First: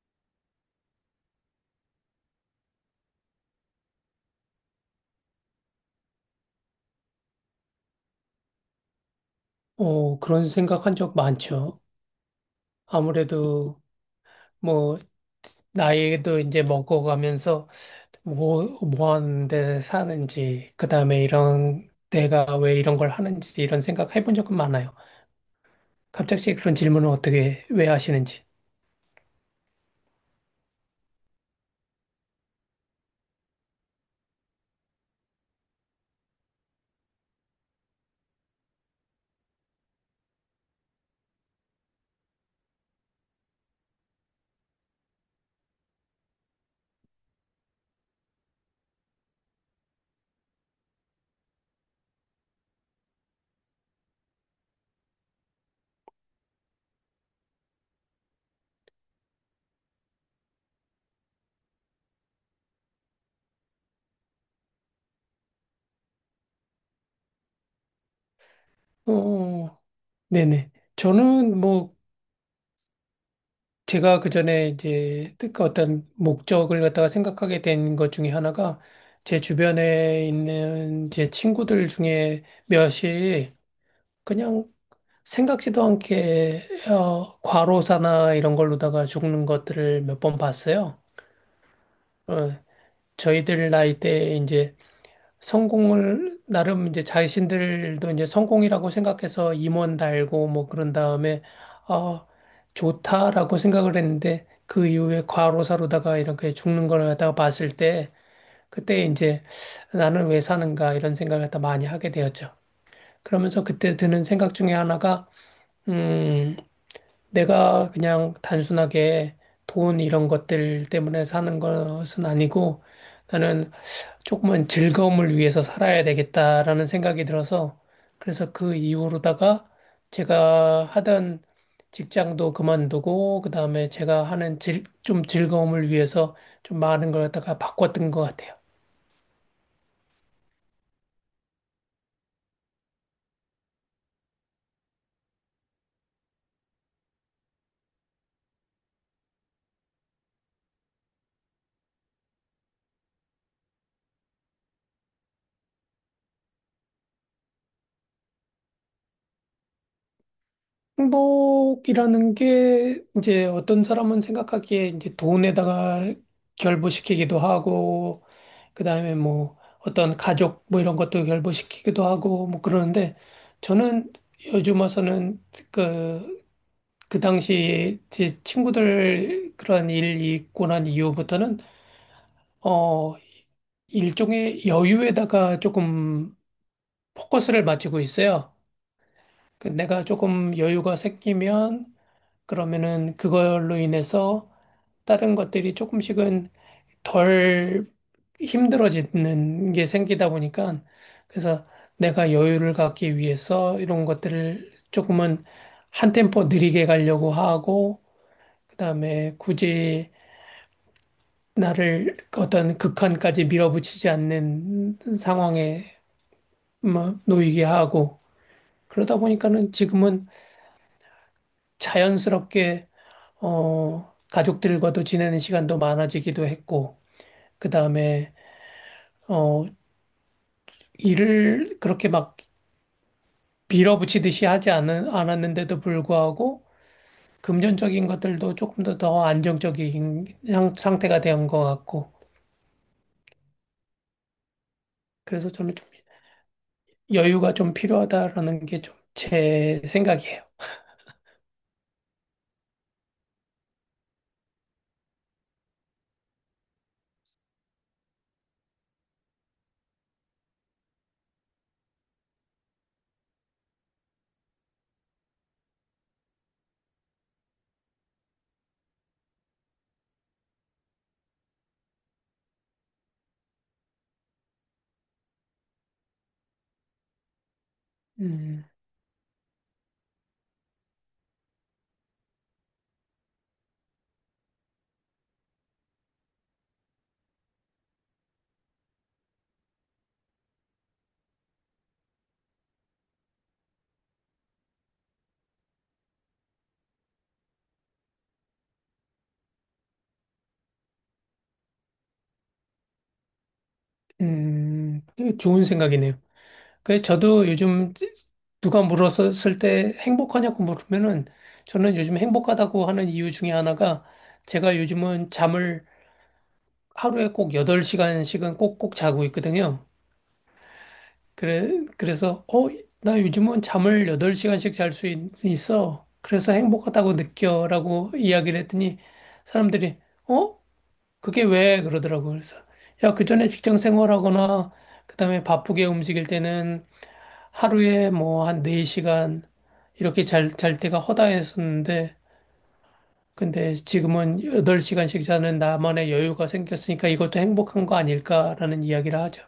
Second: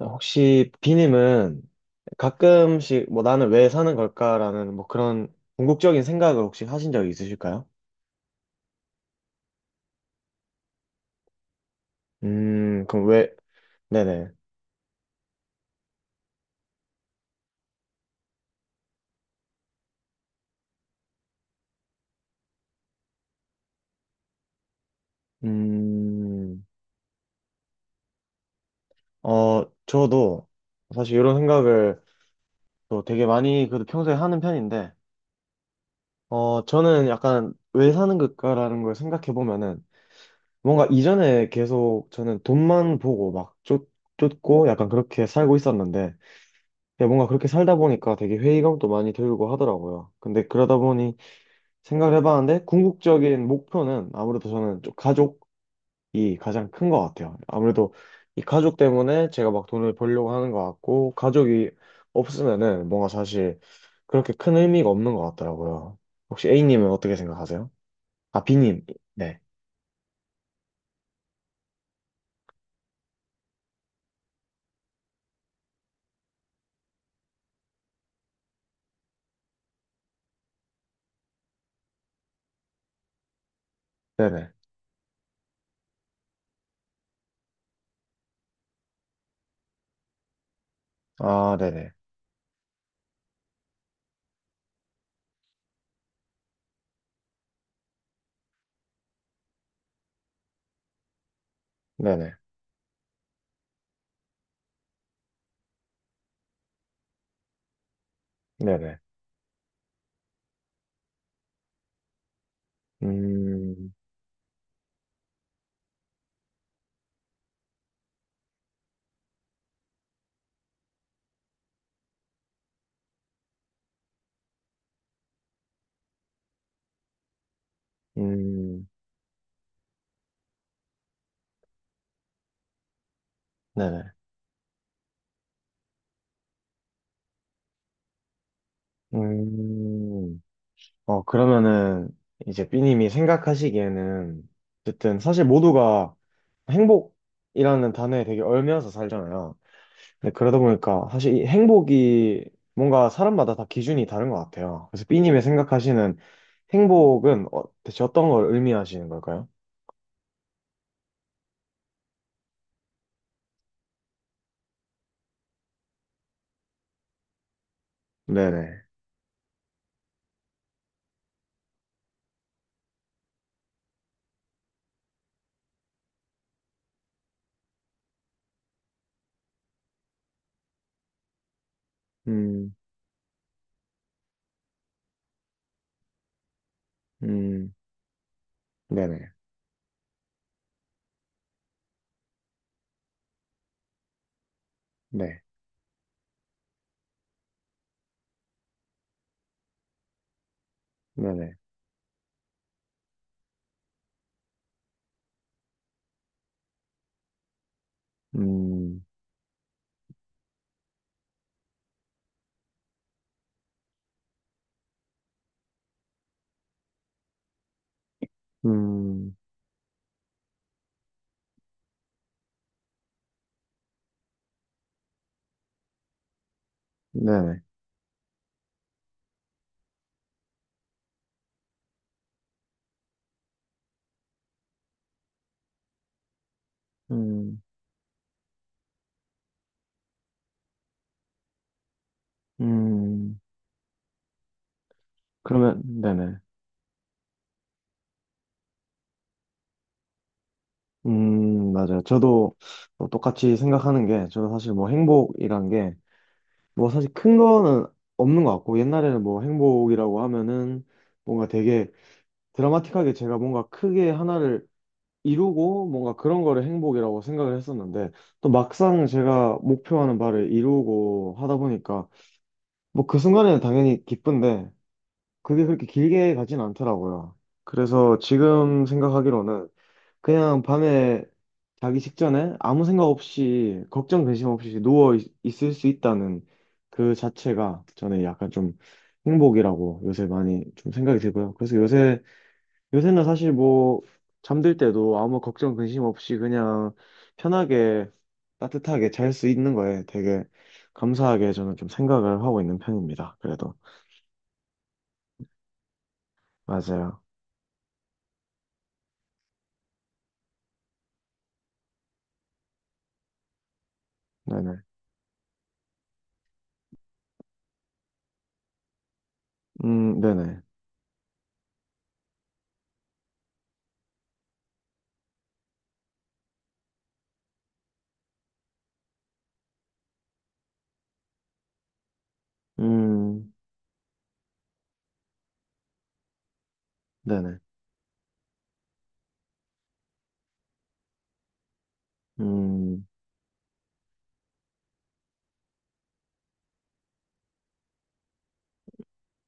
혹시 비님은 가끔씩 뭐 나는 왜 사는 걸까라는 뭐 그런 궁극적인 생각을 혹시 하신 적이 있으실까요? 어, 그런 생각한 적 많죠. 그럼 왜, 아무래도 네네. 뭐 나이도 이제 먹어가면서 뭐 하는데 사는지, 그 다음에 이런, 내가 왜 이런 걸 하는지 이런 생각 해본 적은 많아요. 갑자기 음, 그런 질문을 어떻게, 왜 하시는지. 어, 저도 사실 이런 생각을 또 되게 많이 그래도 평소에 하는 편인데, 어, 저는 약간 왜 사는 걸까라는 걸 생각해 보면은 뭔가 이전에 계속 저는 돈만 보고 막 쫓고 약간 그렇게 살고 있었는데, 야, 뭔가 그렇게 살다 보니까 되게 회의감도 많이 들고 하더라고요. 근데 그러다 보니 생각을 해봤는데 궁극적인 목표는 아무래도 저는 좀 가족이 가장 큰 것 같아요. 아무래도 이 가족 때문에 제가 막 돈을 벌려고 하는 것 같고 가족이 없으면은 뭔가 사실 그렇게 큰 의미가 없는 것 같더라고요. 혹시 A님은 어떻게 생각하세요? 아, B님. 네. 어, 네네. 저는 뭐, 제가 그 전에 이제 그 어떤 목적을 갖다가 생각하게 된 것 중에 하나가 제 주변에 있는 제 친구들 중에 몇이 네네. 그냥 생각지도 않게 과로사나 이런 걸로다가 죽는 것들을 몇 번 봤어요. 아, 네네. 어, 저희들 나이 때 이제 성공을 나름 이제 자신들도 이제 성공이라고 생각해서 임원 달고 뭐 그런 다음에 어, 네네. 좋다라고 생각을 했는데 그 이후에 과로사로다가 이렇게 죽는 걸 갖다가 봤을 때 네네. 그때 이제 나는 왜 사는가 이런 생각을 갖다 많이 하게 되었죠. 그러면서 음, 그때 드는 생각 중에 하나가 음. 내가 그냥 단순하게 돈 이런 것들 때문에 사는 것은 아니고 나는 조금은 즐거움을 위해서 살아야 되겠다라는 생각이 들어서 그래서 그 음, 이후로다가 제가 하던 직장도 그만두고 그다음에 네네. 제가 하는 좀 즐거움을 위해서 좀 많은 걸 갖다가 바꿨던 것 같아요. 음. 어, 그러면은 이제 B님이 생각하시기에는 어쨌든 사실 모두가 행복이라는 단어에 되게 얽매여서 살잖아요. 근데 그러다 보니까 사실 이 행복이 뭔가 사람마다 다 기준이 다른 것 같아요. 그래서 B님이 생각하시는 행복은 어, 대체 어떤 걸 의미하시는 걸까요? 행복이라는 게 이제 어떤 사람은 생각하기에 이제 돈에다가 결부시키기도 하고, 네네. 그다음에 뭐 어떤 가족 뭐 이런 것도 결부시키기도 하고 뭐 그러는데 저는 요즘 와서는 그, 그 당시 제 친구들 그런 일이 있고 난 이후부터는 음, 어, 일종의 여유에다가 조금 포커스를 음, 맞추고 있어요. 네네. 그 내가 조금 여유가 생기면 그러면은 그걸로 인해서 다른 네, 것들이 조금씩은 덜 힘들어지는 게 생기다 보니까 네네. 그래서 내가 여유를 갖기 위해서 이런 것들을 조금은 한 템포 느리게 가려고 하고 음, 그다음에 굳이 나를 어떤 극한까지 밀어붙이지 않는 상황에 뭐 놓이게 하고 그러다 음, 보니까는 지금은 자연스럽게 가족들과도 지내는 시간도 많아지기도 했고 네네. 그다음에 어 일을 그렇게 막 밀어붙이듯이 하지 않 않았는데도 불구하고 음, 금전적인 것들도 조금 더 안정적인 상태가 된 것 같고 음, 그래서 저는 그러면, 좀 네네. 여유가 좀 필요하다라는 게 좀 제 생각이에요. 맞아요. 저도 뭐 똑같이 생각하는 게, 저는 사실 뭐 행복이란 게, 뭐 사실 큰 거는 없는 것 같고, 옛날에는 뭐 행복이라고 하면은 뭔가 되게 드라마틱하게 제가 뭔가 크게 하나를 이루고 뭔가 그런 거를 행복이라고 생각을 했었는데, 또 막상 제가 목표하는 바를 이루고 하다 보니까, 뭐 그 순간에는 당연히 기쁜데, 그게 그렇게 길게 가진 않더라고요. 그래서 음, 지금 생각하기로는 그냥 밤에 자기 직전에 아무 생각 없이 걱정 근심 없이 을수 있다는 그 자체가 저는 약간 좀 행복이라고 요새 많이 좀 생각이 들고요. 그래서 요새는 사실 뭐 잠들 때도 아무 걱정 근심 없이 그냥 편하게 따뜻하게 잘 수 있는 거에 되게 감사하게 저는 좀 생각을 하고 있는 편입니다. 그래도 음, 좋은 생각이네요. 그래서 맞아요. 저도 요즘 누가 물었을 때 행복하냐고 물으면은 저는 요즘 행복하다고 하는 이유 중에 하나가 제가 네네. 요즘은 잠을 하루에 꼭 8시간씩은 꼭꼭 자고 있거든요. 네네. 그래, 그래서, 나 요즘은 잠을 8시간씩 잘 수 있어. 그래서 행복하다고 느껴. 라고 이야기를 했더니 사람들이, 어? 그게 왜? 그러더라고요. 그래서, 야, 그전에 음, 직장 생활하거나, 그다음에 바쁘게 움직일 때는 네네. 하루에 뭐 한 4시간 이렇게 잘 때가 허다했었는데, 음. 근데 지금은 8시간씩 자는 나만의 여유가 생겼으니까 이것도 행복한 거 아닐까라는 이야기를 하죠.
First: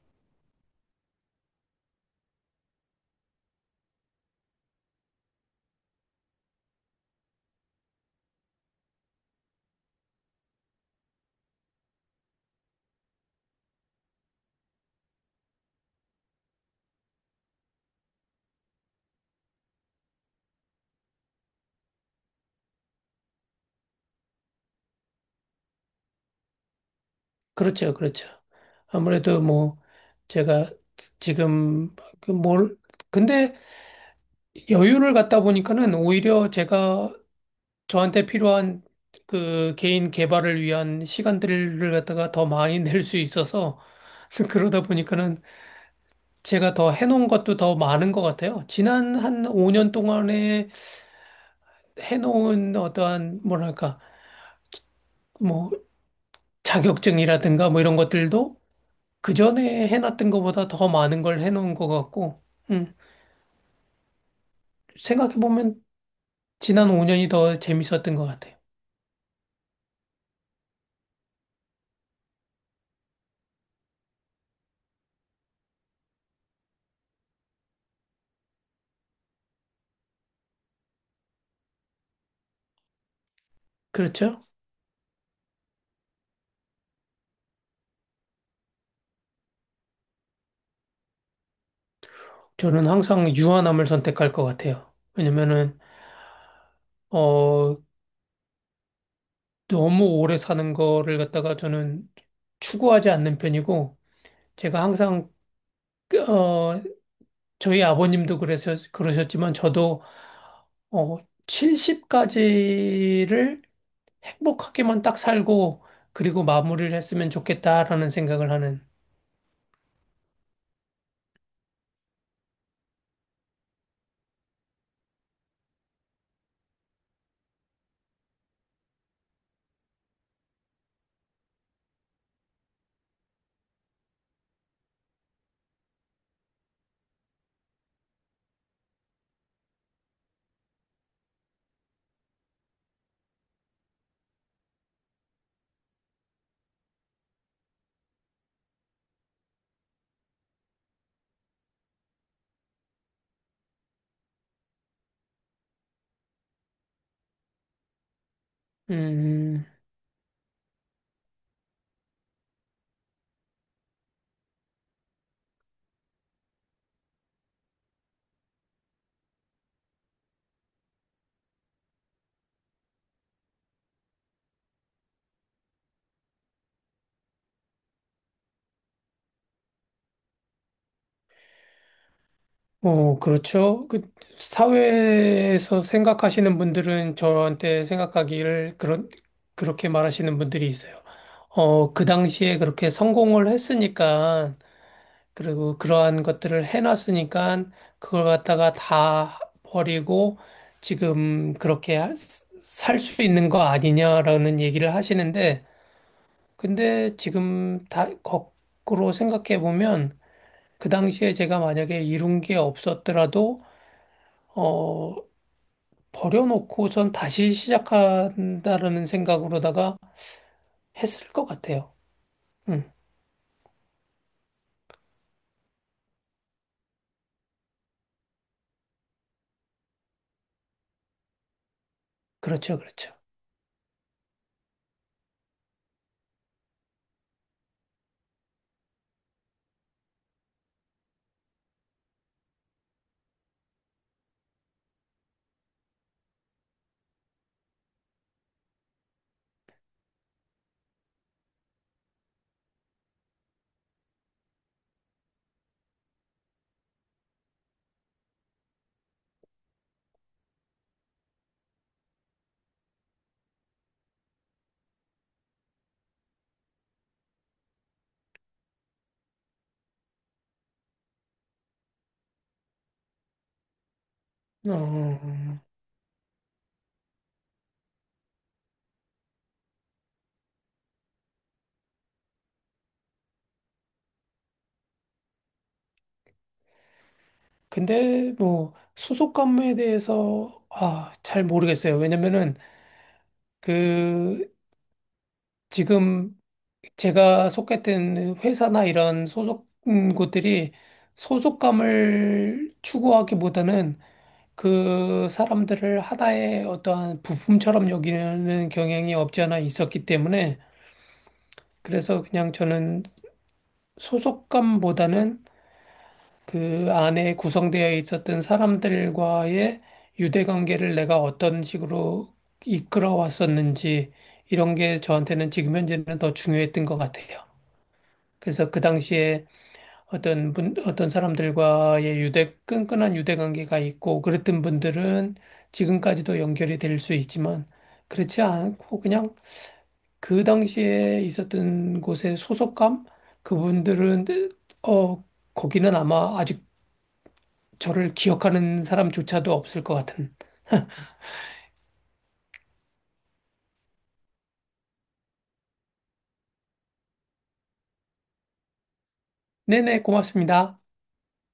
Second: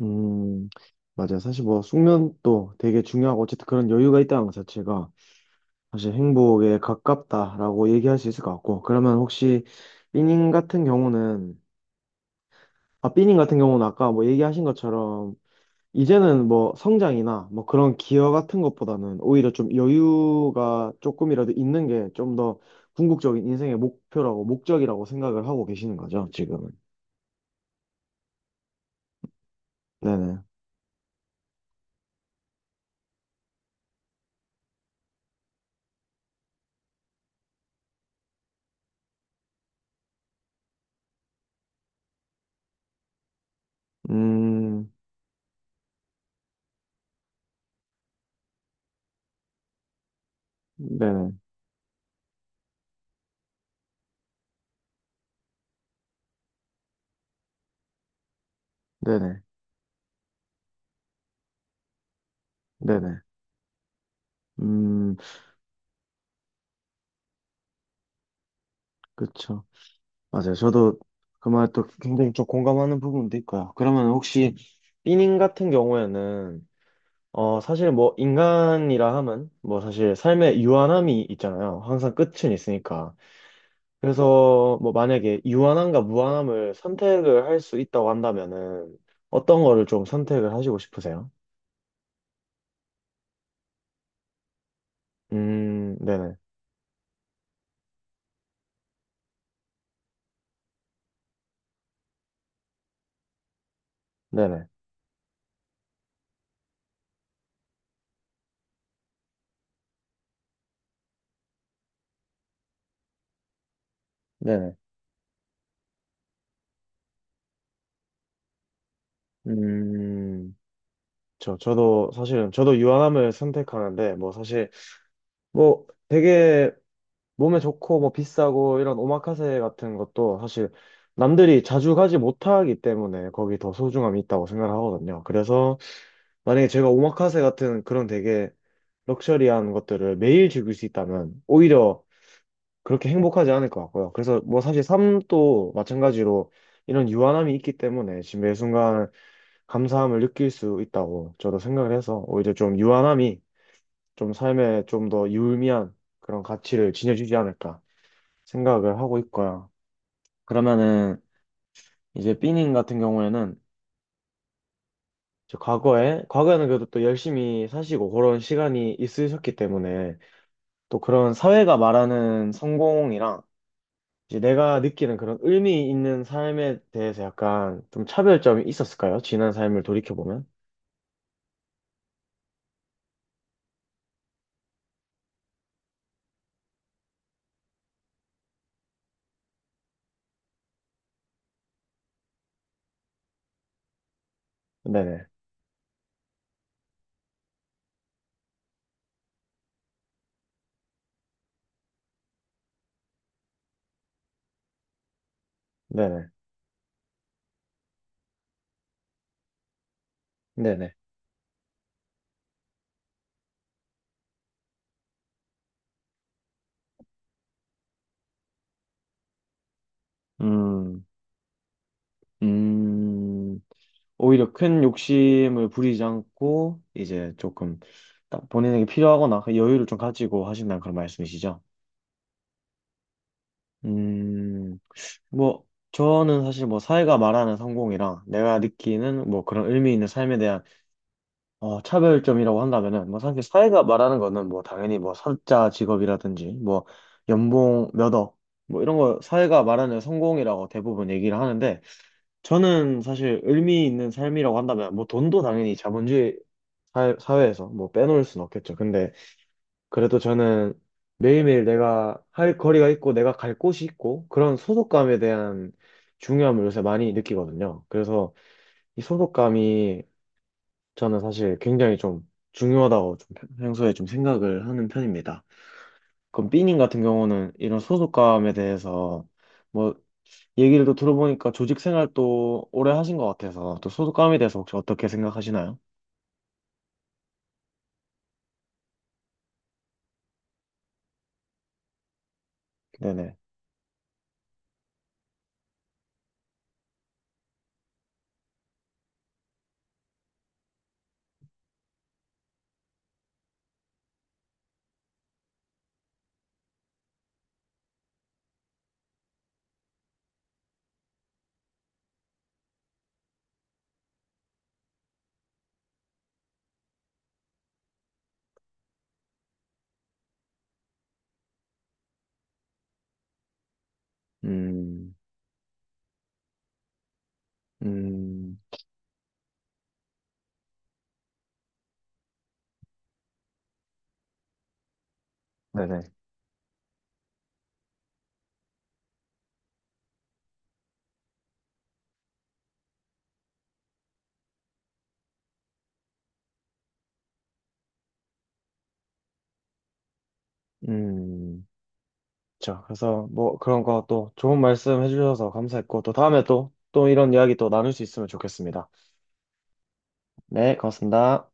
음, 맞아. 사실 뭐 숙면도 되게 중요하고 어쨌든 그런 여유가 있다는 것 자체가 사실 행복에 가깝다라고 얘기할 수 있을 것 같고. 그러면 혹시 삐님 같은 경우는 삐님 같은 경우는 아까 뭐 얘기하신 것처럼 이제는 뭐 성장이나 뭐 그런 기여 같은 것보다는 오히려 좀 여유가 조금이라도 있는 게 좀 더 궁극적인 인생의 목표라고 목적이라고 생각을 하고 계시는 거죠, 지금은. 그렇죠, 그렇죠. 아무래도 뭐 네네. 제가 지금 그 뭘 근데 여유를 갖다 보니까는 오히려 제가 저한테 필요한 그 개인 개발을 위한 시간들을 갖다가 더 많이 낼 수 있어서 그러다 음, 보니까는 제가 더 해놓은 것도 더 많은 것 같아요. 지난 한 5년 동안에 네네. 해놓은 어떠한 뭐랄까 뭐 자격증이라든가 뭐 이런 것들도 그 네네. 전에 해놨던 것보다 더 많은 걸 해놓은 것 같고, 음, 네네. 음. 생각해보면 지난 5년이 더 재밌었던 것 같아요. 그쵸. 맞아요. 저도 그 말 또 굉장히 좀 공감하는 부분도 있고요. 그러면 혹시 삐닝 같은 경우에는 어 사실 뭐 인간이라 하면 뭐 사실 삶의 유한함이 있잖아요. 항상 끝은 있으니까. 그렇죠? 그래서 뭐 만약에 유한함과 무한함을 선택을 할 수 있다고 한다면은 어떤 거를 좀 선택을 하시고 싶으세요? 저는 항상 유한함을 선택할 것 같아요. 왜냐면은, 네네. 어, 너무 오래 사는 거를 갖다가 저는 추구하지 않는 편이고, 네네. 제가 항상, 어, 저희 아버님도 그래서, 그러셨지만, 저도, 어, 70까지를 네네. 행복하게만 딱 살고, 그리고 마무리를 했으면 좋겠다라는 생각을 하는, 음, 저도 사실은 저도 유한함을 선택하는데 뭐 사실 뭐 되게 몸에 좋고 뭐 비싸고 이런 오마카세 같은 것도 사실 남들이 자주 가지 못하기 때문에 거기 더 소중함이 있다고 생각을 하거든요. 그래서 만약에 제가 오마카세 같은 그런 되게 럭셔리한 것들을 매일 즐길 수 있다면 오히려 그렇게 행복하지 않을 것 같고요. 그래서 뭐 사실 삶도 마찬가지로 이런 유한함이 있기 때문에 지금 매 순간 감사함을 느낄 수 있다고 저도 생각을 해서 오히려 좀 유한함이 좀 삶에 좀 더 유의미한 그런 가치를 지녀주지 않을까. 생각을 하고 음, 있고요. 그러면은 이제 삐님 같은 경우에는 이제 과거에는 그래도 또 열심히 사시고 그런 시간이 있으셨기 때문에 또 그런 사회가 말하는 성공이랑 이제 내가 느끼는 그런 의미 있는 삶에 대해서 약간 좀 차별점이 있었을까요? 지난 삶을 돌이켜 보면? 어, 그렇죠. 그 사회에서 생각하시는 분들은 저한테 생각하기를 그런 그렇게 말하시는 분들이 있어요. 그 당시에 그렇게 성공을 했으니까 네네. 그리고 그러한 것들을 해놨으니까 그걸 갖다가 다 버리고 지금 그렇게 살 수 있는 거 아니냐라는 얘기를 하시는데 네네. 근데 지금 다 거꾸로 생각해 보면 그 네네. 당시에 제가 만약에 이룬 게 없었더라도 어, 버려놓고 전 다시 시작한다라는 생각으로다가 음. 했을 것 같아요. 음, 음. 오히려 큰 욕심을 부리지 않고 이제 조금 딱 본인에게 필요하거나 그 여유를 좀 가지고 하신다는 그런 말씀이시죠? 그렇죠, 그렇죠. 음, 뭐 저는 사실 뭐 사회가 말하는 성공이랑 내가 느끼는 뭐 그런 의미 있는 삶에 대한 어, 차별점이라고 한다면은 뭐 사실 사회가 말하는 거는 뭐 당연히 뭐 사자 직업이라든지 뭐 연봉 몇억 뭐 이런 거 사회가 말하는 성공이라고 대부분 얘기를 하는데 저는 사실 의미 있는 삶이라고 한다면 뭐 돈도 당연히 자본주의 사회에서 뭐 빼놓을 순 없겠죠. 근데 그래도 저는 매일매일 내가 할 거리가 있고 내가 갈 곳이 있고 그런 소속감에 대한 중요함을 요새 많이 느끼거든요. 그래서 이 소속감이 저는 사실 굉장히 좀 중요하다고 좀 평소에 좀 생각을 어, 어, 하는 편입니다. 어. 그럼 삐님 같은 경우는 이런 소속감에 대해서 뭐 얘기를 또 들어보니까 조직 생활 또 오래 하신 것 같아서 또 소속감에 대해서 혹시 어떻게 생각하시나요? 근데 뭐 소속 관계에 대해서 아, 잘 모르겠어요. 왜냐면은 네네. 그 지금 제가 속했던 회사나 이런 소속 곳들이 소속감을 추구하기보다는 그 사람들을 하나의 어떠한 부품처럼 여기는 경향이 없지 않아 있었기 때문에 그래서 그냥 저는 소속감보다는 그 안에 구성되어 있었던 사람들과의 유대관계를 내가 어떤 식으로 이끌어왔었는지 이런 게 음, 저한테는 지금 현재는 더 중요했던 것 같아요. 음, 그래서 그 당시에 어떤 사람들과의 유대, 끈끈한 유대관계가 있고 그랬던 분들은 네네. 지금까지도 연결이 될 수 있지만 그렇지 않고 그냥 그 당시에 있었던 곳의 소속감 그분들은 어 거기는 아마 아직 저를 기억하는 사람조차도 없을 것 같은. 음, 자, 그래서 뭐 그런 거 또 좋은 말씀 해주셔서 감사했고 또 다음에 또 이런 이야기 또 나눌 수 있으면 좋겠습니다. 네네, 네, 고맙습니다. 고맙습니다.